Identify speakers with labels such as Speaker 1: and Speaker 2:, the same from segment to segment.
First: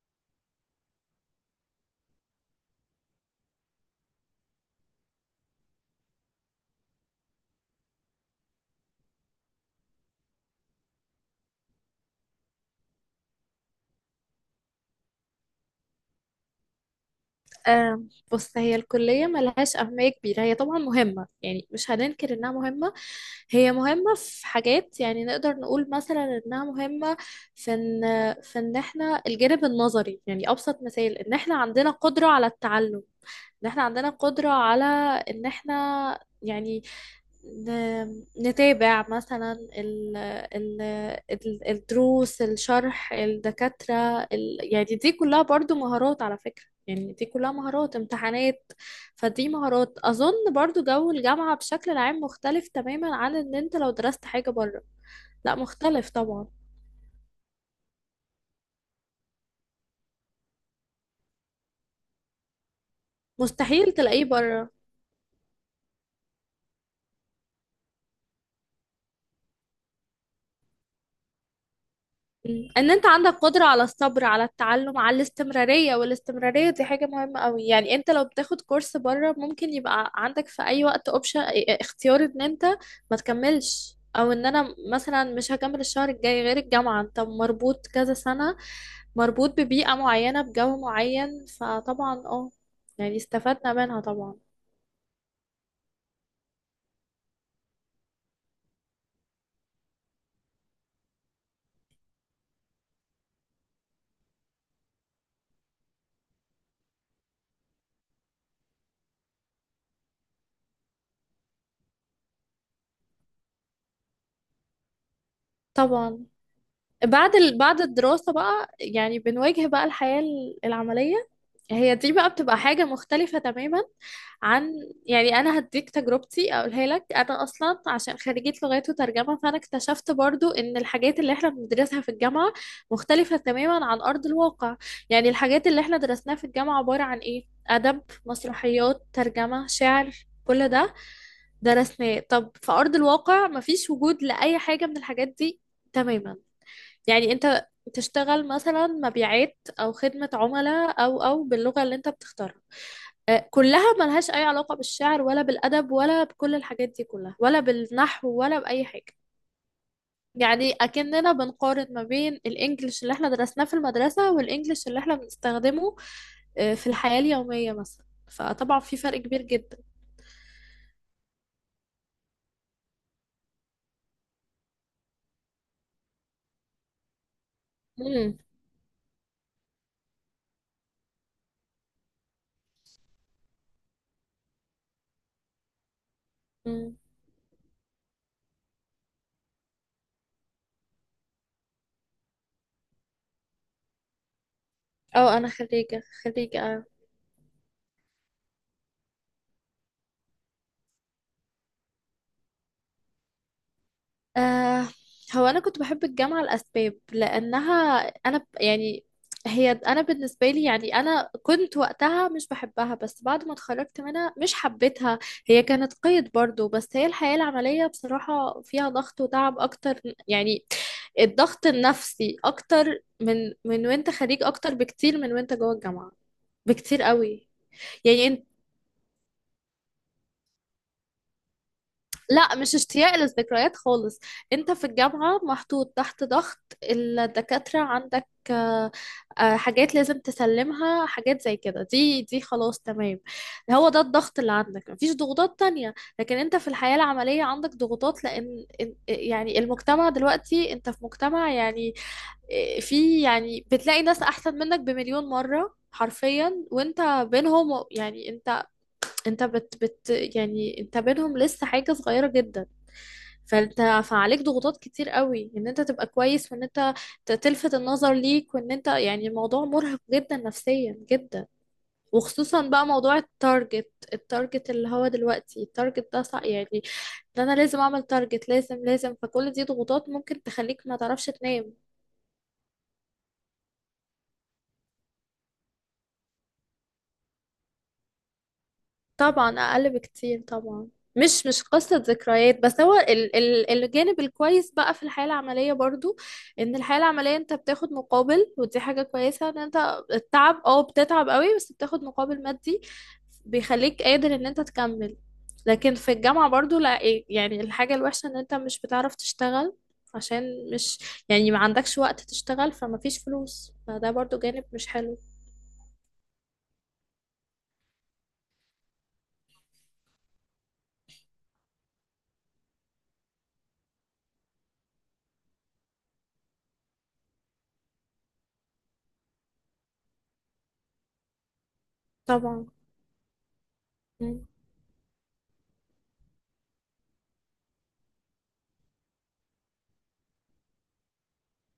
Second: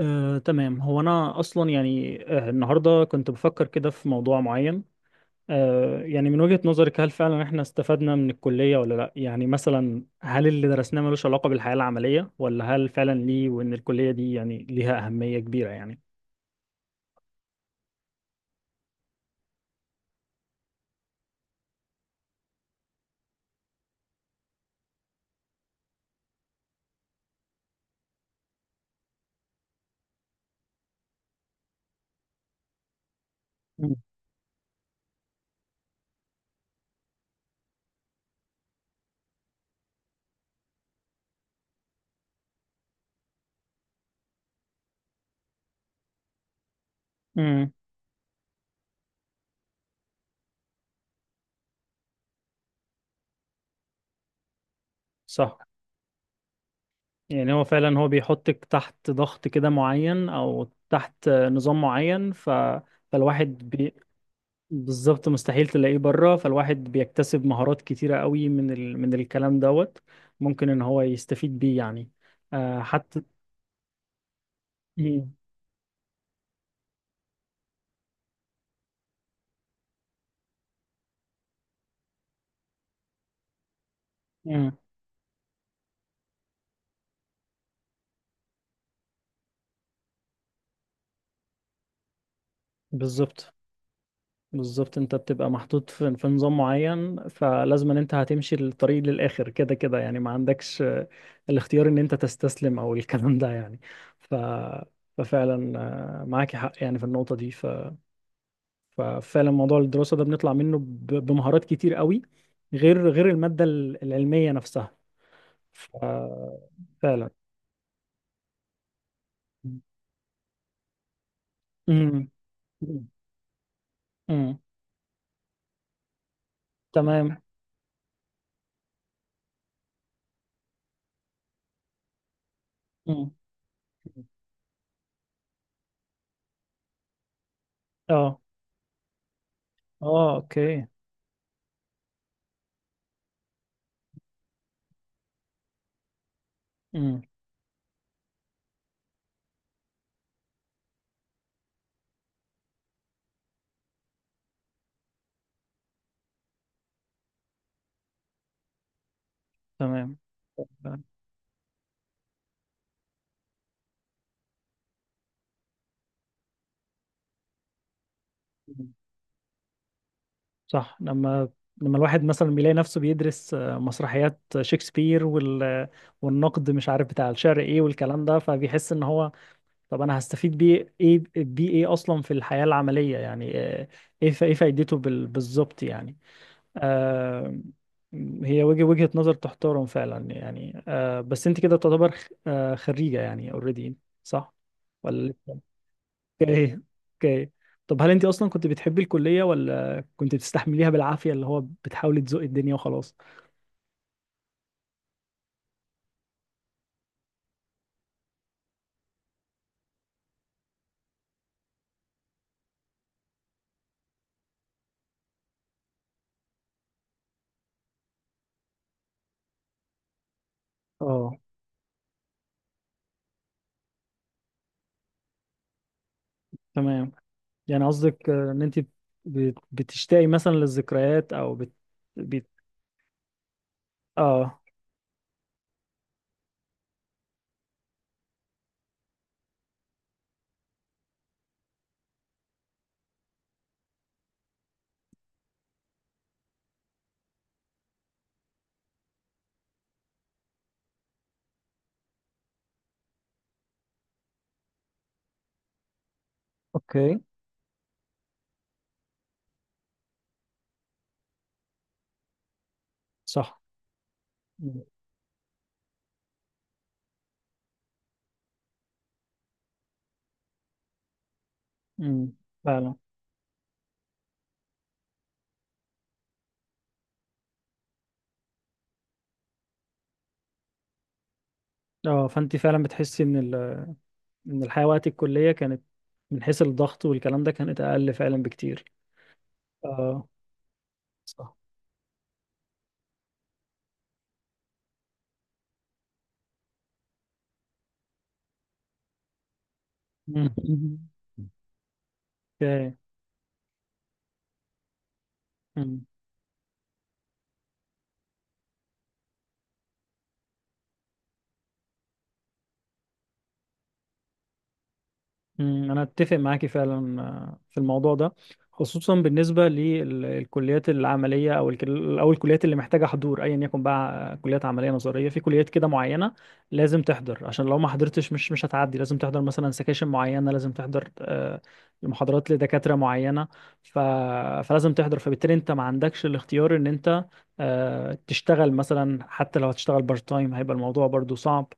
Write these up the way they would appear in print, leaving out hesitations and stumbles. Speaker 1: تمام، هو انا اصلا يعني النهارده كنت بفكر كده في موضوع معين. يعني من وجهة نظرك، هل فعلا احنا استفدنا من الكلية ولا لا؟ يعني مثلا هل اللي درسناه ملوش علاقة بالحياة العملية، ولا هل فعلا ليه، وان الكلية دي يعني ليها أهمية كبيرة يعني؟
Speaker 2: آه، بص هي الكلية ملهاش أهمية كبيرة. هي طبعا مهمة، يعني مش هننكر إنها مهمة. هي مهمة في حاجات، يعني نقدر نقول مثلا إنها مهمة في إن إحنا الجانب النظري. يعني أبسط مثال إن إحنا عندنا قدرة على التعلم، إن إحنا
Speaker 1: مم.
Speaker 2: عندنا قدرة على، إن إحنا يعني نتابع مثلا الدروس، الشرح، الدكاترة يعني دي كلها برضو مهارات، على فكرة. يعني دي كلها
Speaker 1: امم.
Speaker 2: مهارات امتحانات. فدي مهارات، أظن برضو جو الجامعة بشكل عام مختلف تماما عن ان انت لو درست حاجة بره. لا
Speaker 1: صح.
Speaker 2: مختلف طبعا.
Speaker 1: يعني هو فعلا هو بيحطك تحت ضغط كده معين، او تحت نظام معين. فالواحد
Speaker 2: مستحيل تلاقيه بره.
Speaker 1: بالظبط مستحيل تلاقيه بره. فالواحد بيكتسب مهارات كتيرة قوي من الكلام دوت. ممكن ان هو يستفيد بيه يعني.
Speaker 2: مم. ان انت
Speaker 1: حتى.
Speaker 2: عندك قدرة على الصبر، على التعلم، على
Speaker 1: مم.
Speaker 2: الاستمرارية، والاستمرارية دي حاجة مهمة قوي. يعني انت لو بتاخد كورس بره ممكن يبقى عندك في اي وقت اوبشن، اختيار ان انت ما تكملش، او ان
Speaker 1: مم.
Speaker 2: انا مثلا مش هكمل الشهر الجاي. غير الجامعة، انت مربوط كذا سنة، مربوط ببيئة معينة بجو معين، فطبعا يعني
Speaker 1: بالظبط.
Speaker 2: استفدنا منها طبعا.
Speaker 1: بالظبط. انت بتبقى محطوط في نظام معين، فلازم ان انت هتمشي الطريق للآخر، كده كده يعني. ما عندكش الاختيار ان انت تستسلم، او الكلام ده يعني. ف... ففعلا. معاكي حق يعني في النقطة دي. ففعلا موضوع الدراسة ده بنطلع منه بمهارات كتير قوي، غير المادة العلمية نفسها. ف-
Speaker 2: طبعا
Speaker 1: فعلا.
Speaker 2: بعد بعد الدراسة بقى يعني بنواجه بقى الحياة العملية. هي دي
Speaker 1: امم.
Speaker 2: بقى بتبقى حاجة مختلفة تماما
Speaker 1: امم.
Speaker 2: عن، يعني أنا هديك تجربتي أقولها لك.
Speaker 1: تمام.
Speaker 2: أنا أصلا عشان خريجة لغات وترجمة، فأنا اكتشفت برضو إن الحاجات اللي إحنا بندرسها في الجامعة
Speaker 1: امم.
Speaker 2: مختلفة تماما عن أرض الواقع. يعني الحاجات اللي إحنا درسناها في الجامعة عبارة عن إيه؟ أدب،
Speaker 1: اه.
Speaker 2: مسرحيات، ترجمة، شعر.
Speaker 1: اه.
Speaker 2: كل
Speaker 1: اوكي.
Speaker 2: ده درسناه. طب في أرض الواقع مفيش وجود لأي حاجة من الحاجات دي تماما.
Speaker 1: امم.
Speaker 2: يعني انت تشتغل مثلا مبيعات او خدمة عملاء او باللغة اللي انت بتختارها. كلها ملهاش اي علاقة بالشعر ولا بالادب ولا بكل الحاجات دي كلها، ولا بالنحو، ولا باي حاجة.
Speaker 1: تمام.
Speaker 2: يعني اكننا بنقارن ما بين الانجليش اللي احنا درسناه في المدرسة، والانجليش اللي احنا بنستخدمه في الحياة اليومية مثلا. فطبعا
Speaker 1: مم.
Speaker 2: في فرق كبير جدا.
Speaker 1: صح. لما الواحد مثلا بيلاقي نفسه بيدرس مسرحيات شكسبير، والنقد، مش عارف بتاع الشعر ايه والكلام ده،
Speaker 2: امم
Speaker 1: فبيحس ان هو طب انا هستفيد بيه ايه اصلا في الحياة العملية يعني، ايه فايدته بالظبط يعني.
Speaker 2: أمم.
Speaker 1: آه، هي وجهة نظر تحترم فعلا يعني. بس انت كده تعتبر خريجة يعني اوريدي؟ صح. ولا
Speaker 2: اه انا
Speaker 1: لسه؟
Speaker 2: خريجة،
Speaker 1: اوكي.
Speaker 2: خريجة.
Speaker 1: اوكي. طب هل انت اصلا كنت بتحبي الكلية، ولا كنت بتستحمليها بالعافية، اللي هو بتحاولي تزوقي الدنيا وخلاص؟
Speaker 2: آه هو أنا كنت بحب الجامعة لأسباب، لأنها، يعني هي، أنا بالنسبة لي، يعني أنا كنت وقتها مش بحبها، بس بعد ما اتخرجت منها مش حبيتها. هي كانت قيد برضو، بس هي الحياة العملية بصراحة فيها ضغط وتعب أكتر، يعني
Speaker 1: اه.
Speaker 2: الضغط النفسي أكتر من وأنت خريج، أكتر بكتير من وأنت جوه الجامعة، بكتير
Speaker 1: تمام.
Speaker 2: قوي.
Speaker 1: يعني قصدك
Speaker 2: يعني
Speaker 1: ان انت بتشتاقي مثلا للذكريات، او بت...
Speaker 2: لا، مش اشتياق للذكريات خالص.
Speaker 1: اه.
Speaker 2: انت في الجامعة محطوط تحت ضغط، الدكاترة عندك، حاجات لازم تسلمها، حاجات زي كده، دي خلاص، تمام. هو ده الضغط اللي عندك، مفيش ضغوطات تانية. لكن انت في الحياة العملية عندك ضغوطات، لان يعني المجتمع دلوقتي انت في مجتمع يعني، في، يعني بتلاقي ناس احسن منك بمليون مرة حرفيا، وانت
Speaker 1: اوكي.
Speaker 2: بينهم. يعني انت، انت بت بت يعني انت بينهم لسه حاجة صغيرة جدا.
Speaker 1: صح.
Speaker 2: فانت فعليك ضغوطات
Speaker 1: مم.
Speaker 2: كتير قوي ان انت تبقى كويس، وان انت تلفت النظر ليك، وان انت، يعني الموضوع مرهق جدا، نفسيا جدا.
Speaker 1: مم.
Speaker 2: وخصوصا بقى
Speaker 1: فعلا.
Speaker 2: موضوع التارجت. التارجت اللي هو دلوقتي التارجت ده يعني ده انا لازم اعمل تارجت، لازم لازم. فكل دي ضغوطات ممكن تخليك ما تعرفش تنام.
Speaker 1: اه، فانت فعلا بتحسي ان الحياه وقت الكليه كانت، من حيث الضغط والكلام ده، كانت اقل فعلا بكتير.
Speaker 2: طبعا اقل
Speaker 1: اه.
Speaker 2: بكتير، طبعا. مش
Speaker 1: صح.
Speaker 2: مش قصة ذكريات، بس هو ال ال الجانب الكويس بقى في الحياة العملية برضو ان الحياة العملية انت بتاخد مقابل. ودي حاجة كويسة، ان انت
Speaker 1: مم.
Speaker 2: التعب، اه بتتعب قوي بس بتاخد مقابل مادي،
Speaker 1: اوكي.
Speaker 2: بيخليك قادر ان انت تكمل. لكن في الجامعة برضو لا يعني الحاجة الوحشة ان انت مش بتعرف تشتغل، عشان مش يعني ما عندكش وقت تشتغل، فما فيش فلوس، فده برضو جانب مش حلو.
Speaker 1: مم، أنا أتفق معاكي فعلا في الموضوع ده. خصوصا بالنسبة للكليات العملية، أو الكليات اللي محتاجة حضور، أيا يكن بقى. كليات عملية نظرية، في كليات كده معينة. لازم تحضر، عشان لو ما حضرتش مش هتعدي. لازم تحضر مثلا سكاشن معينة، لازم تحضر محاضرات
Speaker 2: طبعا
Speaker 1: لدكاترة معينة. ف... فلازم تحضر، فبالتالي أنت ما عندكش الاختيار إن أنت تشتغل مثلا. حتى لو هتشتغل بارت تايم هيبقى الموضوع برضو صعب.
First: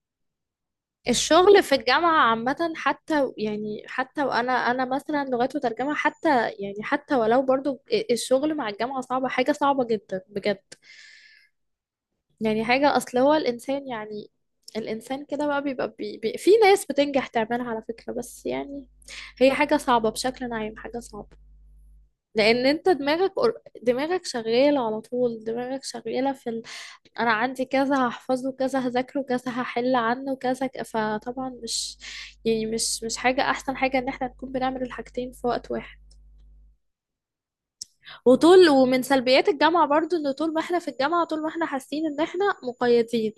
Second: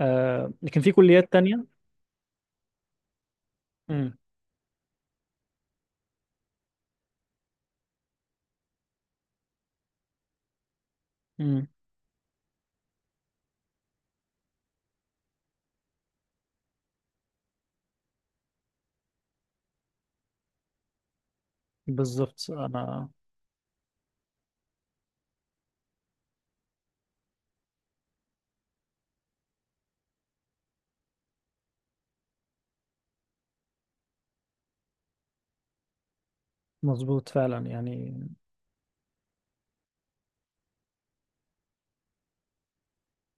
Speaker 1: لكن في كليات
Speaker 2: الشغل
Speaker 1: تانية.
Speaker 2: في الجامعة عامة، حتى يعني،
Speaker 1: مم.
Speaker 2: حتى وأنا، أنا مثلا لغات وترجمة، حتى يعني حتى ولو برضو الشغل مع الجامعة صعبة، حاجة صعبة جدا بجد.
Speaker 1: مم.
Speaker 2: يعني حاجة، أصل هو الإنسان يعني، الإنسان كده بقى بيبقى بي بي في ناس بتنجح تعملها على فكرة، بس يعني هي حاجة صعبة بشكل عام، حاجة صعبة.
Speaker 1: بالظبط.
Speaker 2: لان انت
Speaker 1: انا
Speaker 2: دماغك، دماغك شغاله على طول. دماغك شغاله في انا عندي كذا، هحفظه كذا، هذاكره كذا، هحل عنه كذا، فطبعا مش يعني مش مش حاجه احسن حاجه ان احنا نكون بنعمل الحاجتين في وقت واحد.
Speaker 1: مظبوط فعلا يعني.
Speaker 2: وطول، ومن سلبيات الجامعه برضو ان طول ما احنا في الجامعه، طول ما احنا حاسين ان احنا مقيدين.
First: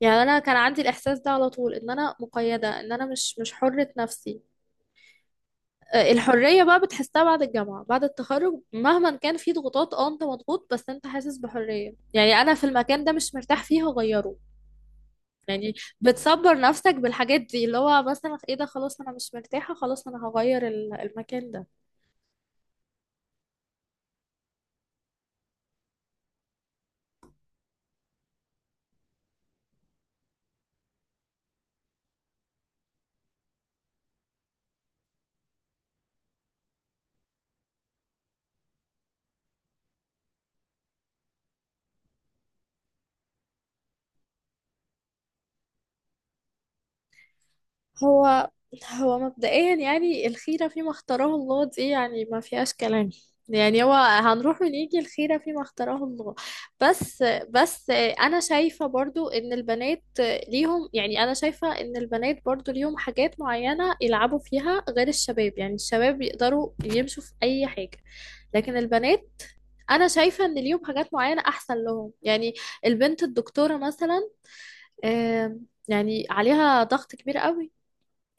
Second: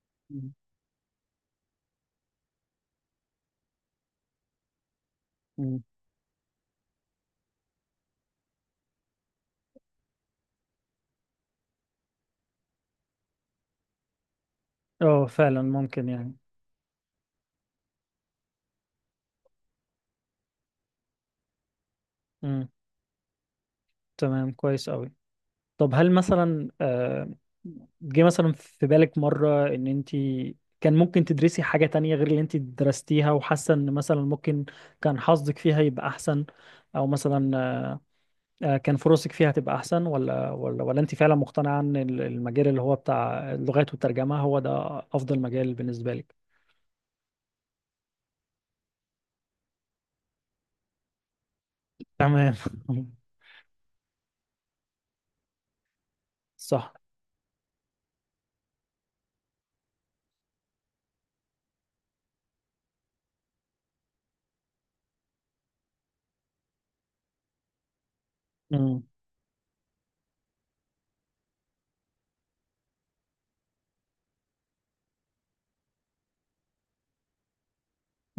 Speaker 2: يعني انا
Speaker 1: مم.
Speaker 2: كان عندي الاحساس ده على طول، ان انا مقيده، ان انا مش مش حره نفسي.
Speaker 1: مم.
Speaker 2: الحرية بقى بتحسها بعد الجامعة، بعد التخرج. مهما كان في ضغوطات، اه انت مضغوط بس انت حاسس بحرية، يعني انا في المكان ده مش مرتاح فيه هغيره.
Speaker 1: اه، فعلا
Speaker 2: يعني
Speaker 1: ممكن يعني.
Speaker 2: بتصبر نفسك بالحاجات دي، اللي هو مثلا ايه ده، خلاص انا مش مرتاحة، خلاص انا هغير المكان ده.
Speaker 1: مم. تمام. كويس قوي. طب هل مثلا جه مثلا في بالك مرة ان انت كان ممكن تدرسي حاجة تانية، غير اللي انت درستيها، وحاسة ان مثلا ممكن كان حظك فيها يبقى احسن؟ او مثلا كان فرصك فيها تبقى احسن؟ ولا انت فعلا مقتنعة ان المجال اللي هو بتاع اللغات والترجمة هو ده افضل مجال بالنسبة لك؟
Speaker 2: هو مبدئيا يعني الخيرة فيما اختاره الله، دي يعني ما
Speaker 1: تمام.
Speaker 2: فيهاش كلام. يعني هو هنروح ونيجي الخيرة فيما اختاره الله.
Speaker 1: صح.
Speaker 2: بس بس أنا شايفة برضو إن البنات ليهم، يعني أنا شايفة إن البنات برضو ليهم حاجات معينة يلعبوا فيها غير الشباب. يعني الشباب يقدروا يمشوا في أي حاجة، لكن البنات، أنا شايفة إن ليهم حاجات معينة أحسن لهم. يعني البنت الدكتورة مثلا، يعني عليها ضغط كبير قوي.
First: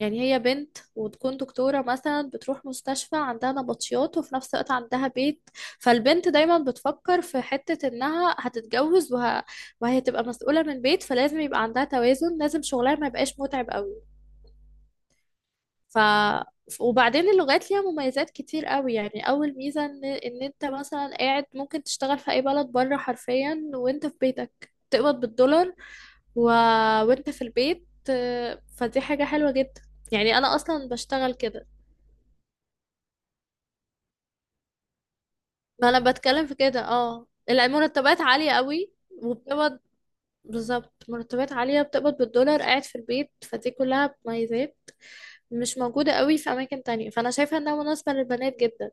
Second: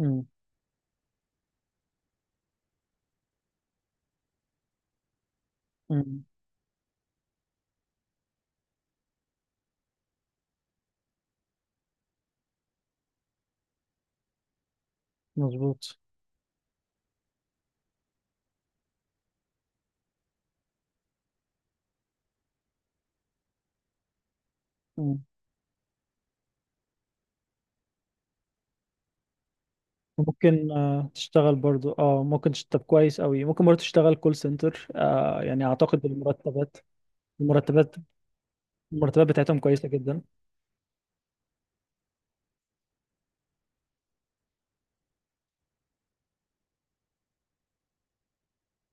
Speaker 2: يعني هي بنت وتكون دكتورة مثلا، بتروح مستشفى عندها نبطيات، وفي نفس الوقت عندها بيت.
Speaker 1: مم.
Speaker 2: فالبنت دايما بتفكر في حتة انها هتتجوز، وهي تبقى مسؤولة من بيت، فلازم يبقى عندها توازن، لازم شغلها ما يبقاش متعب قوي.
Speaker 1: مظبوط.
Speaker 2: ف، وبعدين اللغات ليها مميزات كتير قوي. يعني اول ميزة ان انت مثلا قاعد ممكن تشتغل في اي بلد بره، حرفيا وانت في بيتك تقبض
Speaker 1: مم.
Speaker 2: بالدولار، و... وانت في البيت. فدي حاجة حلوة جدا، يعني انا
Speaker 1: ممكن
Speaker 2: اصلا بشتغل
Speaker 1: تشتغل
Speaker 2: كده.
Speaker 1: برضو. اه، ممكن تشتغل كويس قوي. ممكن برضو تشتغل كول سنتر. يعني
Speaker 2: ما انا
Speaker 1: اعتقد
Speaker 2: بتكلم في كده، اه
Speaker 1: المرتبات
Speaker 2: المرتبات عالية قوي.
Speaker 1: المرتبات بتاعتهم
Speaker 2: وبتقبض،
Speaker 1: كويسة جدا.
Speaker 2: بالظبط مرتبات عالية، بتقبض بالدولار قاعد في البيت، فدي كلها مميزات مش موجودة قوي في أماكن تانية، فأنا شايفة إنها مناسبة للبنات جدا.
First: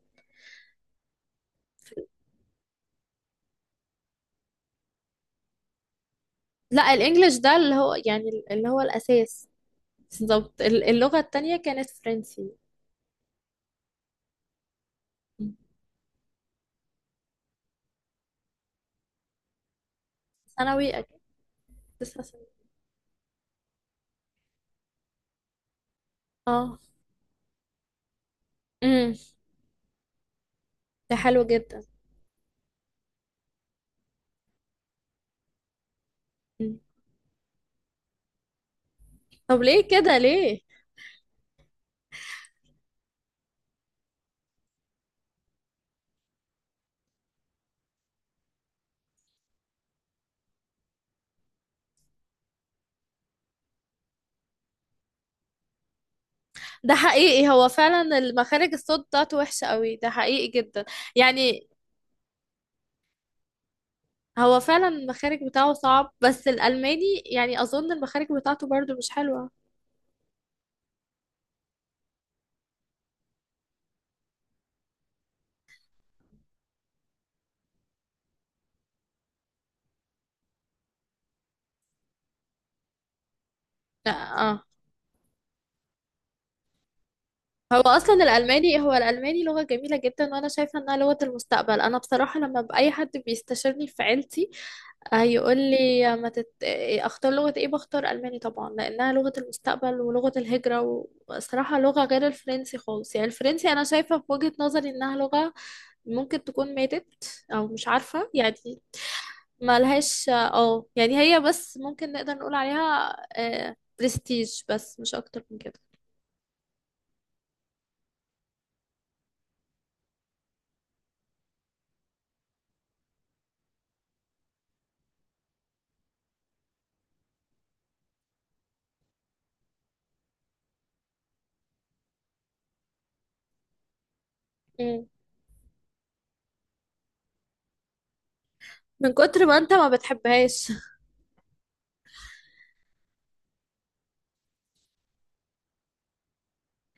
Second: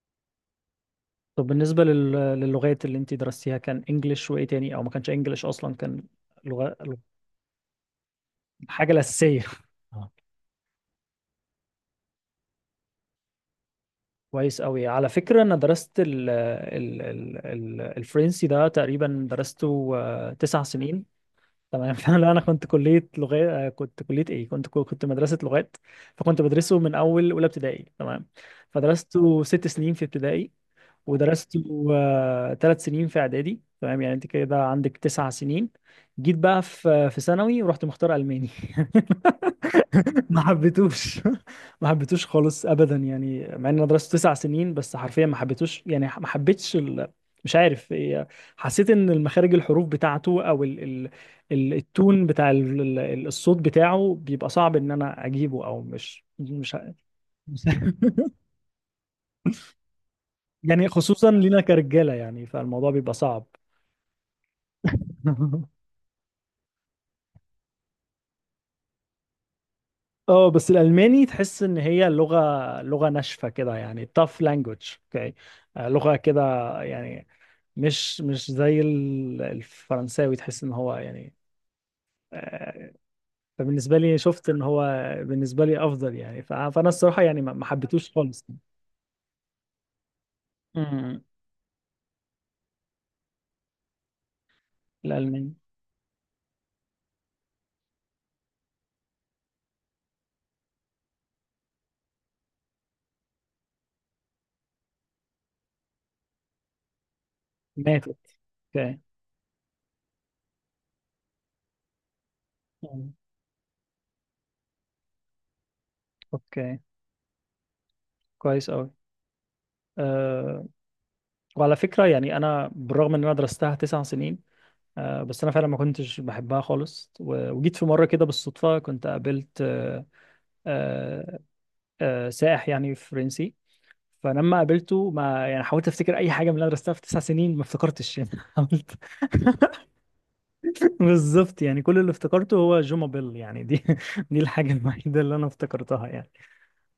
Speaker 1: طب بالنسبة للغات اللي انت درستيها، كان انجلش وايه تاني؟ او ما كانش انجلش اصلا، كان لغة
Speaker 2: لا
Speaker 1: لغة-
Speaker 2: الإنجليش ده اللي هو، يعني اللي هو
Speaker 1: الحاجة الأساسية.
Speaker 2: الأساس.
Speaker 1: آه.
Speaker 2: بالظبط. اللغة التانية كانت فرنسي.
Speaker 1: كويس قوي. على فكرة، انا درست الفرنسي ده، تقريبا درسته تسع
Speaker 2: ثانوي
Speaker 1: سنين
Speaker 2: أكيد.
Speaker 1: تمام.
Speaker 2: لسه
Speaker 1: فانا
Speaker 2: ثانوي.
Speaker 1: كنت كليه لغات، كنت كليه ايه، كنت مدرسه لغات. فكنت بدرسه
Speaker 2: اه.
Speaker 1: من اول اولى ابتدائي. تمام.
Speaker 2: امم.
Speaker 1: فدرسته 6 سنين في ابتدائي.
Speaker 2: ده حلو جدا.
Speaker 1: ودرسته 3 سنين في اعدادي. تمام، يعني انت كده عندك 9 سنين. جيت بقى
Speaker 2: مم.
Speaker 1: في ثانوي ورحت مختار الماني.
Speaker 2: طب ليه كده،
Speaker 1: ما
Speaker 2: ليه؟
Speaker 1: حبيتوش. ما حبيتوش خالص ابدا يعني، مع ان انا درست 9 سنين. بس حرفيا ما حبيتوش يعني، ما حبيتش ال... مش عارف إيه، حسيت ان المخارج الحروف بتاعته، او التون بتاع الصوت بتاعه بيبقى صعب ان انا اجيبه. او مش مش ه-
Speaker 2: ده حقيقي،
Speaker 1: مش
Speaker 2: هو
Speaker 1: ه-
Speaker 2: فعلا المخارج، الصوت بتاعته وحشة قوي، ده حقيقي جدا.
Speaker 1: يعني خصوصا لينا
Speaker 2: يعني
Speaker 1: كرجاله، يعني فالموضوع بيبقى صعب.
Speaker 2: هو فعلا المخارج بتاعه صعب، بس الألماني يعني أظن المخارج بتاعته برضو مش حلوة.
Speaker 1: اه، بس الالماني تحس ان هي لغه ناشفه كده يعني، tough language. اوكي، لغه كده يعني. مش زي الفرنساوي، تحس ان هو يعني آه، فبالنسبه
Speaker 2: لا.
Speaker 1: لي شفت ان
Speaker 2: اه.
Speaker 1: هو بالنسبه لي افضل يعني. فانا الصراحه يعني ما
Speaker 2: هو
Speaker 1: حبيتوش
Speaker 2: أصلا
Speaker 1: خالص.
Speaker 2: الألماني، هو الألماني لغة جميلة جدا، وأنا شايفة إنها لغة
Speaker 1: امم.
Speaker 2: المستقبل. أنا بصراحة لما بأي حد بيستشيرني في عيلتي،
Speaker 1: الالماني.
Speaker 2: يقول لي ما تت... أختار لغة إيه، بختار ألماني طبعا، لأنها لغة المستقبل ولغة الهجرة، وصراحة لغة غير الفرنسي خالص. يعني الفرنسي أنا شايفة في وجهة نظري إنها لغة ممكن تكون ماتت، أو مش
Speaker 1: ماتت.
Speaker 2: عارفة يعني.
Speaker 1: اوكي.
Speaker 2: ملهاش اه يعني، هي بس ممكن نقدر نقول
Speaker 1: مم.
Speaker 2: عليها آه برستيج، بس مش اكتر من كده.
Speaker 1: اوكي. كويس قوي. أه. وعلى فكره، يعني انا بالرغم ان انا درستها تسع سنين، أه بس انا فعلا ما كنتش بحبها خالص. وجيت في مره كده بالصدفه، كنت قابلت أه أه أه سائح يعني فرنسي. فلما
Speaker 2: مم.
Speaker 1: قابلته، ما يعني حاولت افتكر اي حاجه من اللي انا درستها في 9 سنين، ما افتكرتش يعني. حاولت.
Speaker 2: من كتر ما انت ما بتحبهاش.
Speaker 1: بالظبط، يعني كل اللي افتكرته هو جوما بيل يعني دي. دي الحاجه الوحيده اللي انا افتكرتها يعني.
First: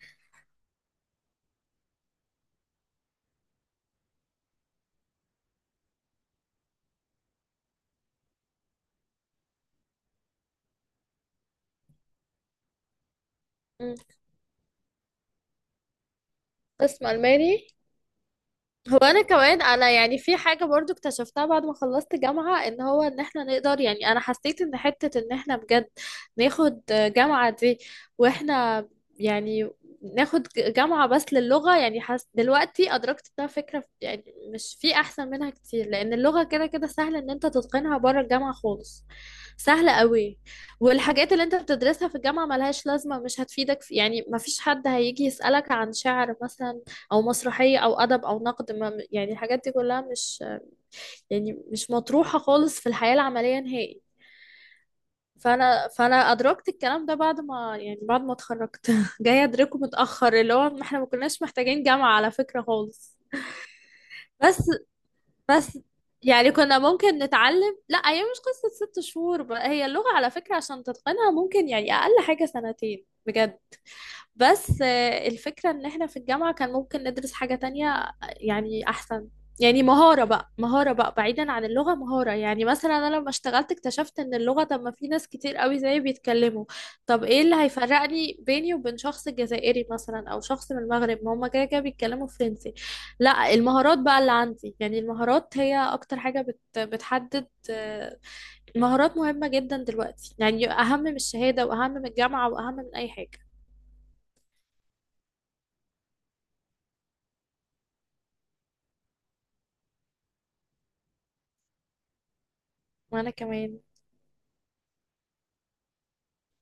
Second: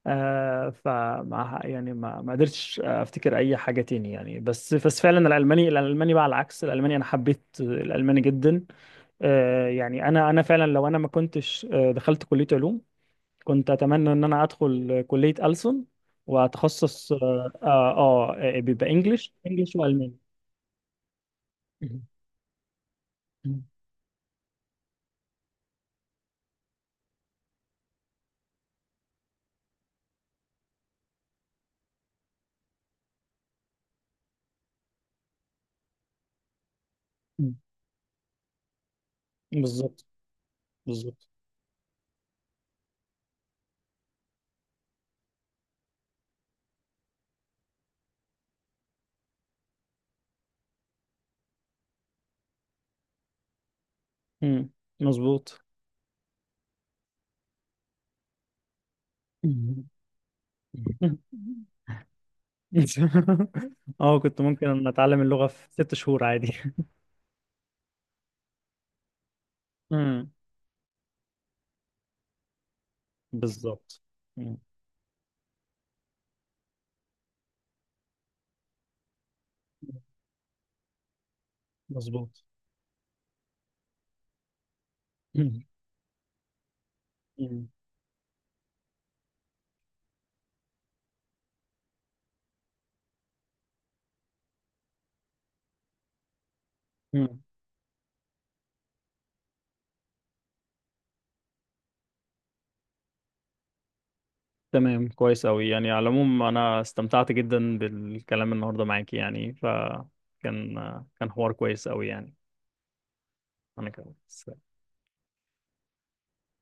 Speaker 1: فما يعني ما قدرتش افتكر اي حاجه تاني يعني، بس فعلا الالماني بقى، على العكس، الالماني انا حبيت الالماني جدا. يعني انا فعلا لو انا ما كنتش دخلت كليه علوم، كنت
Speaker 2: مم.
Speaker 1: اتمنى ان انا ادخل كليه ألسن،
Speaker 2: قسم
Speaker 1: واتخصص
Speaker 2: الماني.
Speaker 1: بيبقى
Speaker 2: هو انا
Speaker 1: انجلش
Speaker 2: كمان،
Speaker 1: انجلش
Speaker 2: انا
Speaker 1: والماني.
Speaker 2: يعني في حاجه برضو اكتشفتها بعد ما
Speaker 1: مهم.
Speaker 2: خلصت جامعه، ان هو ان احنا
Speaker 1: مهم.
Speaker 2: نقدر، يعني انا حسيت ان حته ان احنا بجد ناخد جامعه دي واحنا، يعني ناخد جامعه بس للغه، يعني حس دلوقتي ادركت انها فكره، يعني مش في احسن منها كتير، لان اللغه كده كده سهل ان انت
Speaker 1: مهم.
Speaker 2: تتقنها بره الجامعه خالص. سهلة
Speaker 1: بالظبط.
Speaker 2: قوي.
Speaker 1: بالظبط.
Speaker 2: والحاجات اللي انت بتدرسها في الجامعة ملهاش لازمة، مش هتفيدك في، يعني مفيش حد هيجي يسألك عن شعر مثلا، او مسرحيه، او ادب، او نقد. ما يعني الحاجات دي كلها مش، يعني مش مطروحه خالص في الحياه العمليه نهائي.
Speaker 1: مم. مظبوط.
Speaker 2: فانا ادركت الكلام ده بعد ما، يعني بعد ما اتخرجت جايه ادركه
Speaker 1: مهم.
Speaker 2: متاخر، اللي هو ما احنا ما
Speaker 1: مهم.
Speaker 2: كناش محتاجين جامعه على فكره خالص.
Speaker 1: اه، كنت ممكن
Speaker 2: بس
Speaker 1: ان اتعلم اللغه في
Speaker 2: بس
Speaker 1: 6 شهور عادي.
Speaker 2: يعني كنا ممكن نتعلم، لا هي مش قصه 6 شهور بقى، هي اللغه
Speaker 1: مم.
Speaker 2: على فكره عشان تتقنها ممكن يعني اقل حاجه سنتين بجد.
Speaker 1: بالظبط. مم.
Speaker 2: بس الفكرة ان احنا في الجامعة كان ممكن ندرس حاجة تانية. يعني احسن، يعني مهارة بقى، مهارة بقى بعيدا عن اللغة، مهارة.
Speaker 1: مظبوط.
Speaker 2: يعني مثلا انا لما اشتغلت اكتشفت ان اللغة، طب ما في ناس كتير
Speaker 1: مم.
Speaker 2: قوي زيي بيتكلموا. طب ايه اللي هيفرقني بيني وبين شخص جزائري مثلا، او شخص من المغرب، ما هما كده كده بيتكلموا فرنسي. لا المهارات بقى اللي عندي. يعني المهارات هي اكتر حاجة
Speaker 1: مم.
Speaker 2: بتحدد، المهارات مهمة جدا دلوقتي، يعني اهم من الشهادة واهم من الجامعة واهم من اي حاجة.
Speaker 1: تمام، كويس أوي يعني. على العموم أنا استمتعت جدا بالكلام النهاردة معاكي يعني، فكان حوار كويس أوي يعني.
Speaker 2: وانا كمان.
Speaker 1: أنا كمان.